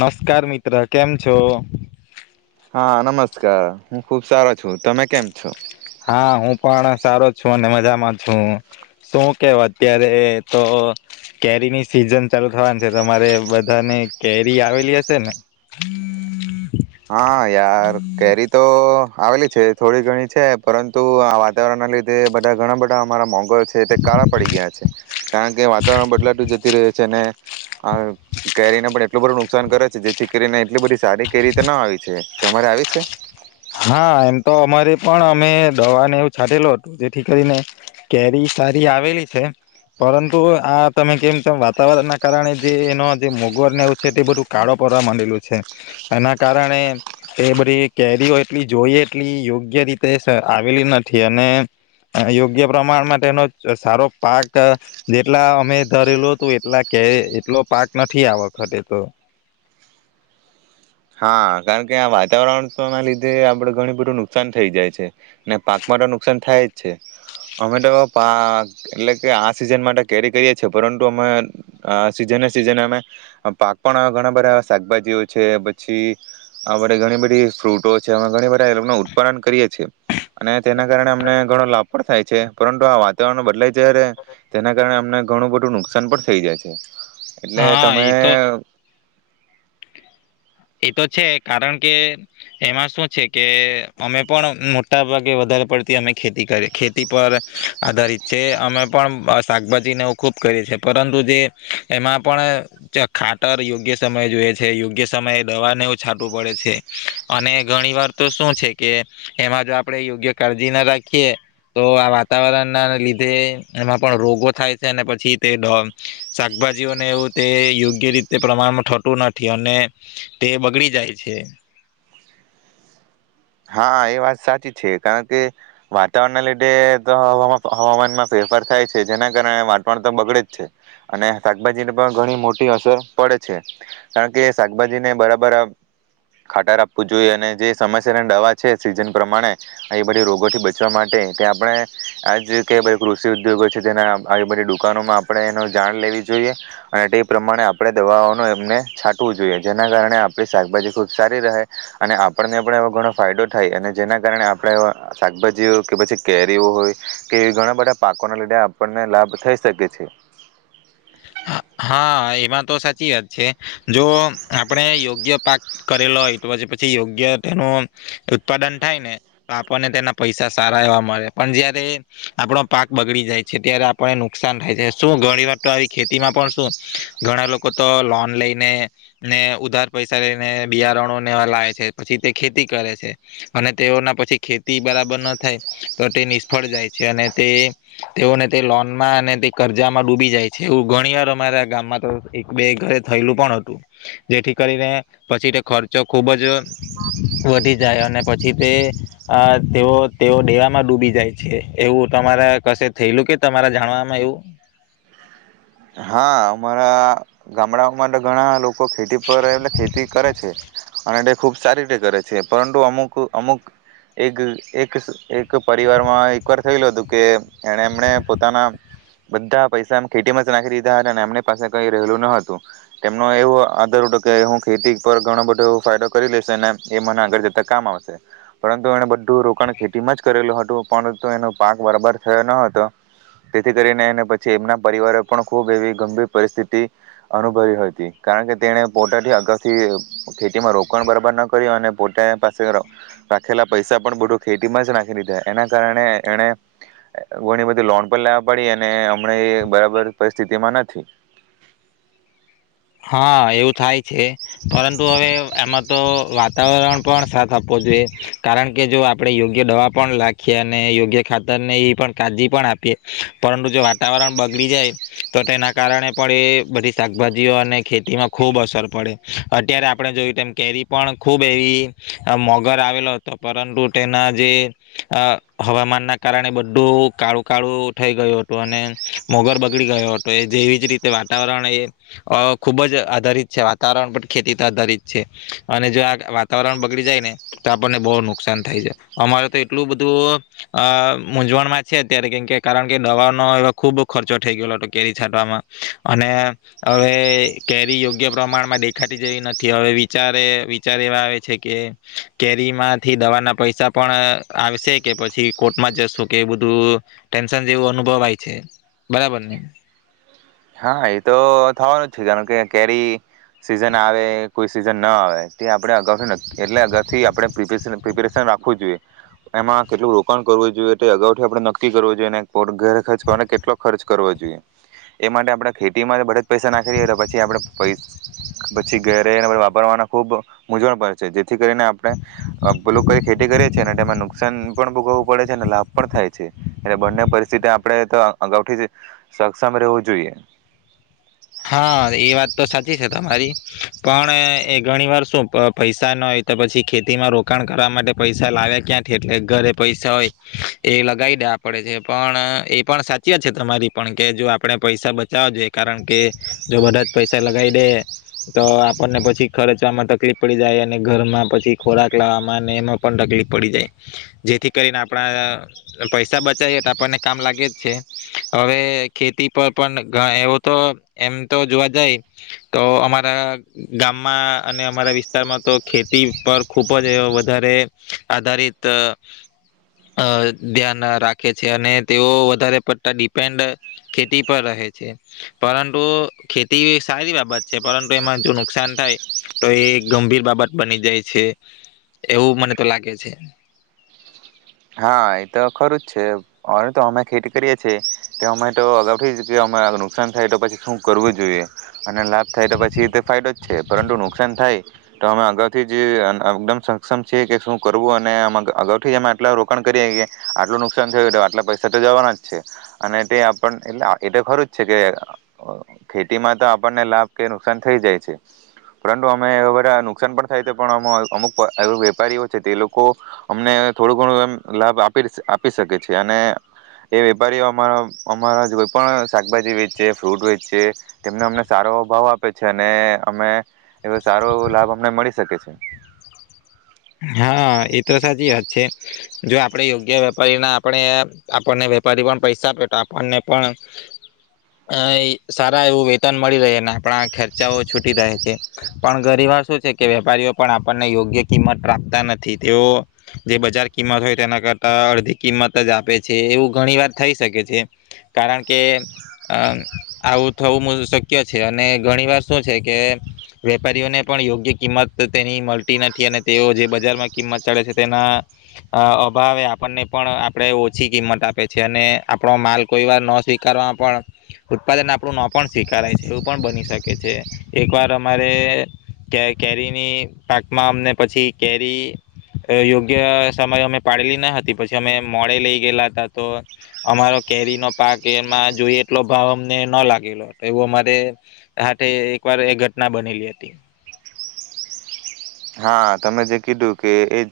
નમસ્કાર મિત્ર કેમ છો? હા નમસ્કાર હું ખુબ સારો છું તમે કેમ છો? હા હું પણ સારો છું અને મજામાં છું, શું કેવ અત્યારે તો, કેરીની સિઝન ચાલુ થવાની છે તમારે બધાને કેરી આવેલી હશે ને? હા યાર કેરી તો આવેલી છે થોડી ઘણી છે પરંતુ આ વાતાવરણના લીધે બધા ઘણા બધા અમારા મોંઘરો છે તે કાળા પડી ગયા છે, કારણ કે વાતાવરણ બદલાતું જતી રહ્યું છે અને, આ કેરીને પણ એટલું બધું નુકસાન કરે છે જેથી કરીને એટલી બધી સારી કે કે ના આવી છે, તો અરે આવી છે? હા એમ તો અમારે પણ અમે દવાને એવું છાંટેલું હતું જેથી કરીને, કેરી સારી આવેલી છે, પરંતુ આ તમે કેમ તેમ વાતાવરણના કારણે જે એનો જે મોગવારને એવું છે તે બધું કાળો પડવા માંડેલું છે, એના કારણે, એ બધી કેરી એટલી જોઈ એટલી યોગ્ય રીતે આવેલી નથી અને, યોગ્ય પ્રમાણ માટેનો સારો પાક, જેટલા અમે ધરેલું હતું એટલા કે એટલો પાક નથી આ વખતે થયો. હા કારણ કે આ વાતાવરણ ના લીધે આપડ ઘણું બધું નુકસાન થઈ જાય છે ને પાક માટે તો નુકસાન થાય જ છે, અમે તો પા એટલે કે આ સિઝન માટે કેરી કરીએ છે પરંતુ અમે સિઝને સિઝન અમે, પાક પણ ઘણા બધા શાકભાજીઓ છે. છે, પછી આપડ ઘણી બધી ફ્રૂટો છે અમે ઘણી બધા એ ઉત્પાદન કરીએ છીએ. અને તેના કારણે અમને ઘણો પણ થાય છે પરંતુ આ વાતાવરણ બદલાય જ્યારે તેના કારણે અમને ઘણું બધું નુકસાન પણ થઈ જાય છે. એટલે હા તમે એ તો એ તો છે કારણ કે એમાં શું છે કે અમે પણ મોટા ભાગે વધારે પડતી અમે ખેતી કરી ખેતી પર આધારિત છે અમે પણ શાકભાજીને ખૂબ કરીએ છે પરંતુ જે એમાં પણ ખાટર યોગ્ય સમય જોઈએ છે. સમયે દવાને એવું છાટવું પડે છે અને ઘણી વાર તો શું છે કે એમાં જો આપણે યોગ્ય કાળજી ના રાખીએ તો આ વાતાવરણના લીધે એમાં પણ રોગો થાય છે અને પછી તે શાકભાજીઓને એવું તે યોગ્ય રીતે પ્રમાણમાં થતું નથી અને તે બગડી જાય છે. હા એ વાત સાચી છે કારણ કે વાતાવરણના લીધે તો હ હવામાનમાં ફેરફાર થાય છે જેના કારણે વાતાવરણ તો બગડે જ છે અને શાકભાજીને પણ ઘણી મોટી અસર પડે છે કારણ કે શાકભાજીને બરાબર ખાટાર આપવું જોઈએ અને જે સમ દવા છે સીઝન પ્રમાણે એ બધી રોગોથી બચવા માટે તે આપણે આ જ કે કૃષિ ઉદ્યોગો છે તેના આવી બધી દુકાનોમાં આપણે એનો જાણ લેવી જોઈએ અને તે પ્રમાણે આપણે દવાઓનું એમને છાંટવું જોઈએ જેના કારણે આપણી શાકભાજી ખૂબ સારી રહે અને આપણ આપણે એવો ઘણો ફાયદો થાય અને જેના કારણે આપણે શાકભાજીઓ કે પછી કેરીઓ હોય કે એવી ઘણા બધા પાકોના લીધે આપણને લાભ થઈ શકે છે. જો આપણે યોગ્ય પાક કરેલો હોય તો પછી પછી યોગ્ય તેનું ઉત્પાદન થાય ને તો આપણને તેના પૈસા સારા એવા મળે પણ જયારે આપણો પાક બગડી જાય છે ત્યારે આપને નુકસાન થાય છે શું ઘણી વાર તો આવી ખેતીમાં પણ ઘણા લોકો તો લોન લઈને ને ઉધાર પૈસા લઈને બિયારણો ને લાવે છે પછી તે ખેતી કરે છે અને તેઓના પછી ખેતી બરાબર ન થાય તો તે નિષ્ફળ જાય છે અને તે તેઓને તે લોન માં અને તે કર્જામાં ડૂબી જાય છે એવું ઘણીવા રા ગામમાં તો એક બે ઘરે થયેલું પણ હતું જેથી કરીને પછી તે ખર્ચો ખુબ જ વધી જાય અને પછી તે તેઓ તેઓ ડેવામાં ડૂબી જાય છે એવું તમારા કશે થયેલું કે તમારા જાણવામાં એવું હા અમારા ગામડાઓમાં તો ઘણા લોકો ખેતી પર એટલે ખેતી કરે છે અને તે ખૂબ સારી રીતે કરે છે પરંતુ અમુક અમુક એક એક એક પરિવારમાં એકવાર થયેલું હતું કે એને એમણે પોતાના બધા પૈસા એમ ખેતીમાં એમની પાસે કઈ રહેલું ન હતું તેમનો એવો આધાર હતો કે હું ખેતી પર ઘણો બધો એવ ફાયદો કરી લેશે એ મને આગળ જતા કામ આવશે પરંતુ એણે બધું રોકાણ ખેતીમાં જ કરેલું હતું પણ તો એનો પાક બરાબર થયો ન હતો તેથી કરીને એને પછી એમના પરિવારે પણ ખૂબ એવી ગંભીર પરિસ્થિતિ અનુભવી હતી કારણ કે તેણે પોતાથી અગાઉથી ખેતીમાં રોકાણ બરાબર ન કર્યું અને પોતા પાસે રાખેલા પૈસા પણ બધું ખેતીમાં જ નાખી દીધા એના કારણે એણે ઘણી બધી લોન પણ લેવા પડી અને હમણાં એ બરાબર પરિસ્થિતિમાં નથી હા એવું થાય છે પરંતુ હવે આમાં તો વાતાવરણ પણ સાથ આપવો જોઈએ કારણ કે જો આપણેે યોગ્ય દવા પણ લખીએ અને યોગ્ય ખાતરને એ પણ કાળજી પણ આપીએ પરંતુ જો વાતાવરણ બગડી જાય તો તેના કારણે પણ એ બધી શાકભાજી અને ખેતીમાં ખૂબ અસર પડે અત્યારે આપણે જોયું તેમ કેરી પણ ખૂબ એવી મોગર આવેલો હતો પરંતુ તેના જે હવામાનના કારણે બધું કાળું કાળું થઈ ગયું હતું અને મોગર બગડી ગયો હતો એ જેવી જ રીતે વાતાવરણ એ અ ખૂબ જ આધારિત છે વાતાવરણ પર ખેતી તો આધારિત છે અને જો આ વાતાવરણ બગડી જાય ને તો આપણને બહુ નુકસાન થાય છે અમારે તો એટલું બધું અ મૂંઝવણમાં છે અત્યારે કેમ કે કારણ કે દવાનો એવા ખૂબ ખર્ચો થઈ ગયેલો હતો કેરી છાંટવામાં અને હવે કેરી યોગ્ય પ્રમાણમાં દેખાતી જેવી નથી હવે વિચારે વિચાર એવા આવે છે કે કેરીમાંથી દવાના પૈસા પણ આવશે કે પછી કોર્ટમાં જશો કે બધું ટેન્શન જેવું અનુભવ આવે છે બરાબર ને હા એતો થવાનું જ છે કારણ કે કેરી સિઝન આવે કોઈ સિઝન ના આવે તે આપણે અગાઉથી એટલે અગાઉથી આપણે પ્રિપેરેશન રાખવું જોઈએ એમાં કેટલું રોકાણ કરવું જોઈએ તે અગાઉથી આપણે નક્કી કરવું જોઈએ ઘેરે ખર્ચ કરવા કેટલો ખર્ચ કરવો જોઈએ એ માટે આપણે ખેતીમાં બધે જ પૈસા નાખી દ તો પછી આપણે પૈસ પછી ઘેરે રહીને વાપરવાના ખૂબ મૂંઝવણ પે છે જેથી કરીને આપણે લોકો કઈ ખેતી કરીએ છીએ અને તેમાં નુકસાન પણ ભોગવવું પડે છે અને લાભ પણ થાય છે એટલે બંને પરિસ્થિતિ આપણે તો અગાઉથી જ સક્ષમ રહેવું જોઈએ હા એ વાત તો સાચી છે તમારી પણ એ ઘણી વાર શું પૈસા ના હોય તો પછી ખેતીમાં રોકાણ કરવા માટે પૈસા લાવ્યા ક્યાંથી એટલે ઘરે પૈસા હોય એ લગાવી દે પડે છે પણ એ પણ સાચી વાત છે તમારી પણ કે જો આપણે પૈસા બચાવવા જોઈએ કારણ કે જો બધા જ પૈસા લગાવી દે તો આપણને પછી ખર્ચવામાં તકલીફ પડી જાય અને ઘરમાં પછી ખોરાક લાવવામાં અને એમાં પણ તકલીફ પડી જાય જેથી કરીને આપણા પૈસા બચાવએ તો આપણને કામ લાગે જ છે હવે ખેતી પર પણ એવો તો એમ તો જોવા જાય તો અમારા ગામમાં અને અમારા વિસ્તારમાં તો ખેતી પર ખૂબ જ વધારે આધારિત અ ધ્યાન રાખે છે અને તેઓ વધારે પડતા ડિપેન્ડ ખેતી પર રહે છે પરંતુ તો ખેતી સારી બાબત છે પરંતુ એમાં જો નુકસાન થાય તો એ ગંભીર બાબત બની જાય છે એવું મને તો લાગે છે હા એ તો ખરું જ છે અવે તો અમે ખેતી કરીએ છેીએ તો અમે તો અગાઉથી જ નુકસાન થાય તો પછી શું કરવું જોઈએ અને લાભ થાય તો પછી તે ફાયદો જ છે પરંતુ નુકસાન થાય તો અમે અગાઉથી જ એકદમ સક્ષમ છીએ કે શું કરવું અને અગાથી જ અમે આટલા ર કરીએ કે આટલું નુકસાન થયું આટલા પૈસા તો જવાના જ છે અને તે આપણને એટ એ તો ખરું જ છે કે ખેતીમાં તો આપણને લાભ કે નુકસાન થઈ જાય છે પરંતુ અમે એ બધા નુકસાન પણ થાય છે પણ અમુક એ વેપારીઓ છે તે લોકો અમને થોડું ઘણું એમ લાભ આપી આપી શકે છે અને એ વેપારીઓ અમારા અમારા કોઈ પણ શાકભાજી વેચ ફ્રૂટ વેચ છે તેમને અમને સારો ભાવ આપે છે અને અમે એ સારો એો લાભ અમને મળી શકે છે હા એ તો સાચી વાત છે જો આપણેે યોગ્ય વેપારી ના આપણે આપણને વેપારી પણ પૈસા આપે તો આપણને પણ સારા એવું વેતન મળી રહે અને આપણા ખર્ચાઓ છૂટી રહે છે પણ ગરીબ શું છે કે વેપારીઓ પણ આપણને યોગ્ય કિંમત રાતા નથી તેઓ જે બજાર કિંમત હોય તેના કરતા અડધી કિંમત જ આપે છે એવું ઘણી વાર થઈ શકે છે કારણ કે અ આવું થવું શક્ય છે અને ઘણી વાર શું છે કે વેપારીઓને પણ યોગ્ય કિંમત તેની મળતી નથી અને તેઓ જે બજારમાં કિંમત ચડે છે તેના અભાવે આપણને પણ આપણે ઓછી કિંમત આપે છે અને આપણો માલ કોઈ વાર ન સ્વીકારવા પણ ઉત્પાદન આપણું ન પણ સ્વીકારાય છે એવું પણ બની શકે છે એકવાર અમારે કે કેરીની પાકમાં અમને પછી કેરી યોગ્ય સમય અમે પાડેલી ના હતી પછી અમે મોડે લઈ ગયેલા હતા તો અમારો કેરી નો પાક એમાં જોઈ એટલો ભાવ અમને ન લાગેલો એવો અમારે હાથે એક વાર એ ઘટના બનેલી હતી હા તમે જે કીધું કે એ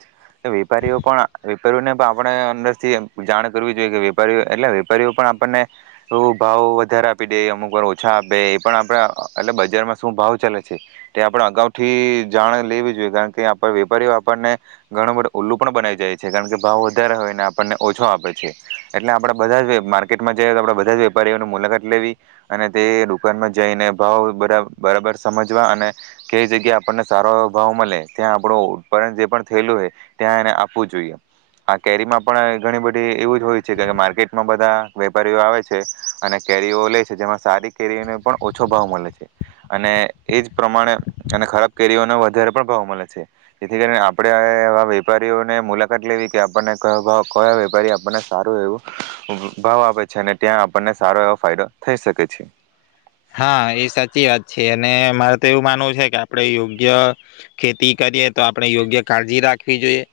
વેપારીઓ પણ વેપારીઓને પણ આપણે અંદર થી જાણ કરવી જોઈએ કે વેપારીઓ એટલે વેપારીઓ પણ આપણને એ ભાવ વધારે આપી દે અમુક વાર ઓછા આપે એ પણ આપડા એટ બજારમાં શું ભાવ ચાલે છે એ આપણે અગાઉથી જાણ લેવી કારણ કે આપ વેપારીઓ આપણને ઘણું બધું ઉલ્લું પણ બના જાય છે કારણ કે ભાવ વધારે હોયને આપણને ઓછો આપે છે એટલે આપડા બધા માર્કેટમાં જઈ તો આપ બધા જ વેપારીઓની મુલાકાત લેવી અને તે દુકાનમાં જઈને ભાવ બરાબર સમજવા અને કઈ જગ્યા આપણને સારો ભાવ મળે ત્યાં આપણું ઉત્પરણ જે પણ થયેલું હોય ત્યાં એને આપવું જોઈએ આ કેરીમાં પણ ઘણી બધી એવું જ હોય છે કે માર્કેટમાં બધા વેપારીઓ આવે છે અને કેરીઓ લે છે જેમાં સારી કેરીઓને પણ ઓછો ભાવ મળે છે અને એજ પ્રમાણે અને ખરાબ કેરીઓને વધારે પણ ભાવ મળે છે જેથી કરીને આપણેવા વેપારીઓને મુલાકાત લેવી કે આપણને કયો વેપારી આપણને સારો એવું ભાવ આપે છે અને ત્યાં આપણને સારો એવો ફાયદો થઈ શકે છે હા એ સાચી વાત છે અને મારે તો એવું માનવું છે કે આપડણે યોગ્ય ખેતી કરીએ તો આપડણે યોગ્ય કાળજી રાખવી જોઈએ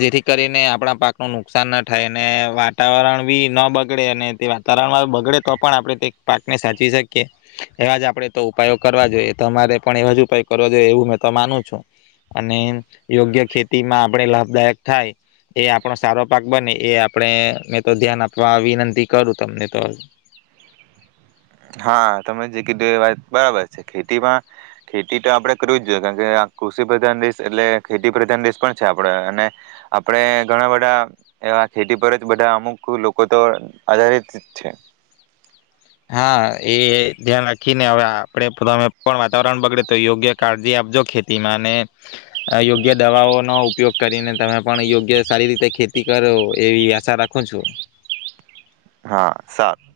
જેથી કરીને આપણા પાક નું નુકસાન ના થાય અને વાતાવરણ બી ના બગડે અને તે વાતાવરણમાં બગડે તો પણ આપણે તે પાકને સાચવી શકીએ એવા જ આપણે તો ઉપાયો કરવા જોઈએ તમારે પણ એવાજ ઉપાય કરવા જોઈએ એવું મેં તો માનું છું અને યોગ્ય ખેતીમાં આપણે લાભદાયક થાય એ આપણો સારો પાક બને એ આપણે મે તો ધ્યાન આપવા વિનંતી કરું તમને તો હા તમે જે કીધું એ વાત બરાબર છે ખેતીમાં ખેતી તો આપડે કરવી જ જોઈએ કારણ કે કૃષિ પ્રધાન દેશ એટલે ખેતી પ્રધાન દેશ પણ છે આપડ અને આપણેે ઘણા બધા એવા ખેતી પર જ બધા અમુક લોકો તો આધારિત છે હા એ ધ્યાન રાખીને હવે આપડે તમે પણ વાતાવરણ બગડે તો યોગ્ય કાળજી આપજો ખેતીમાં અને યોગ્ય દવાઓનોો ઉપયોગ કરીને તમે પણ યોગ્ય સારી રીતે ખેતી કરો એવી આશા રાખો છું હા સારું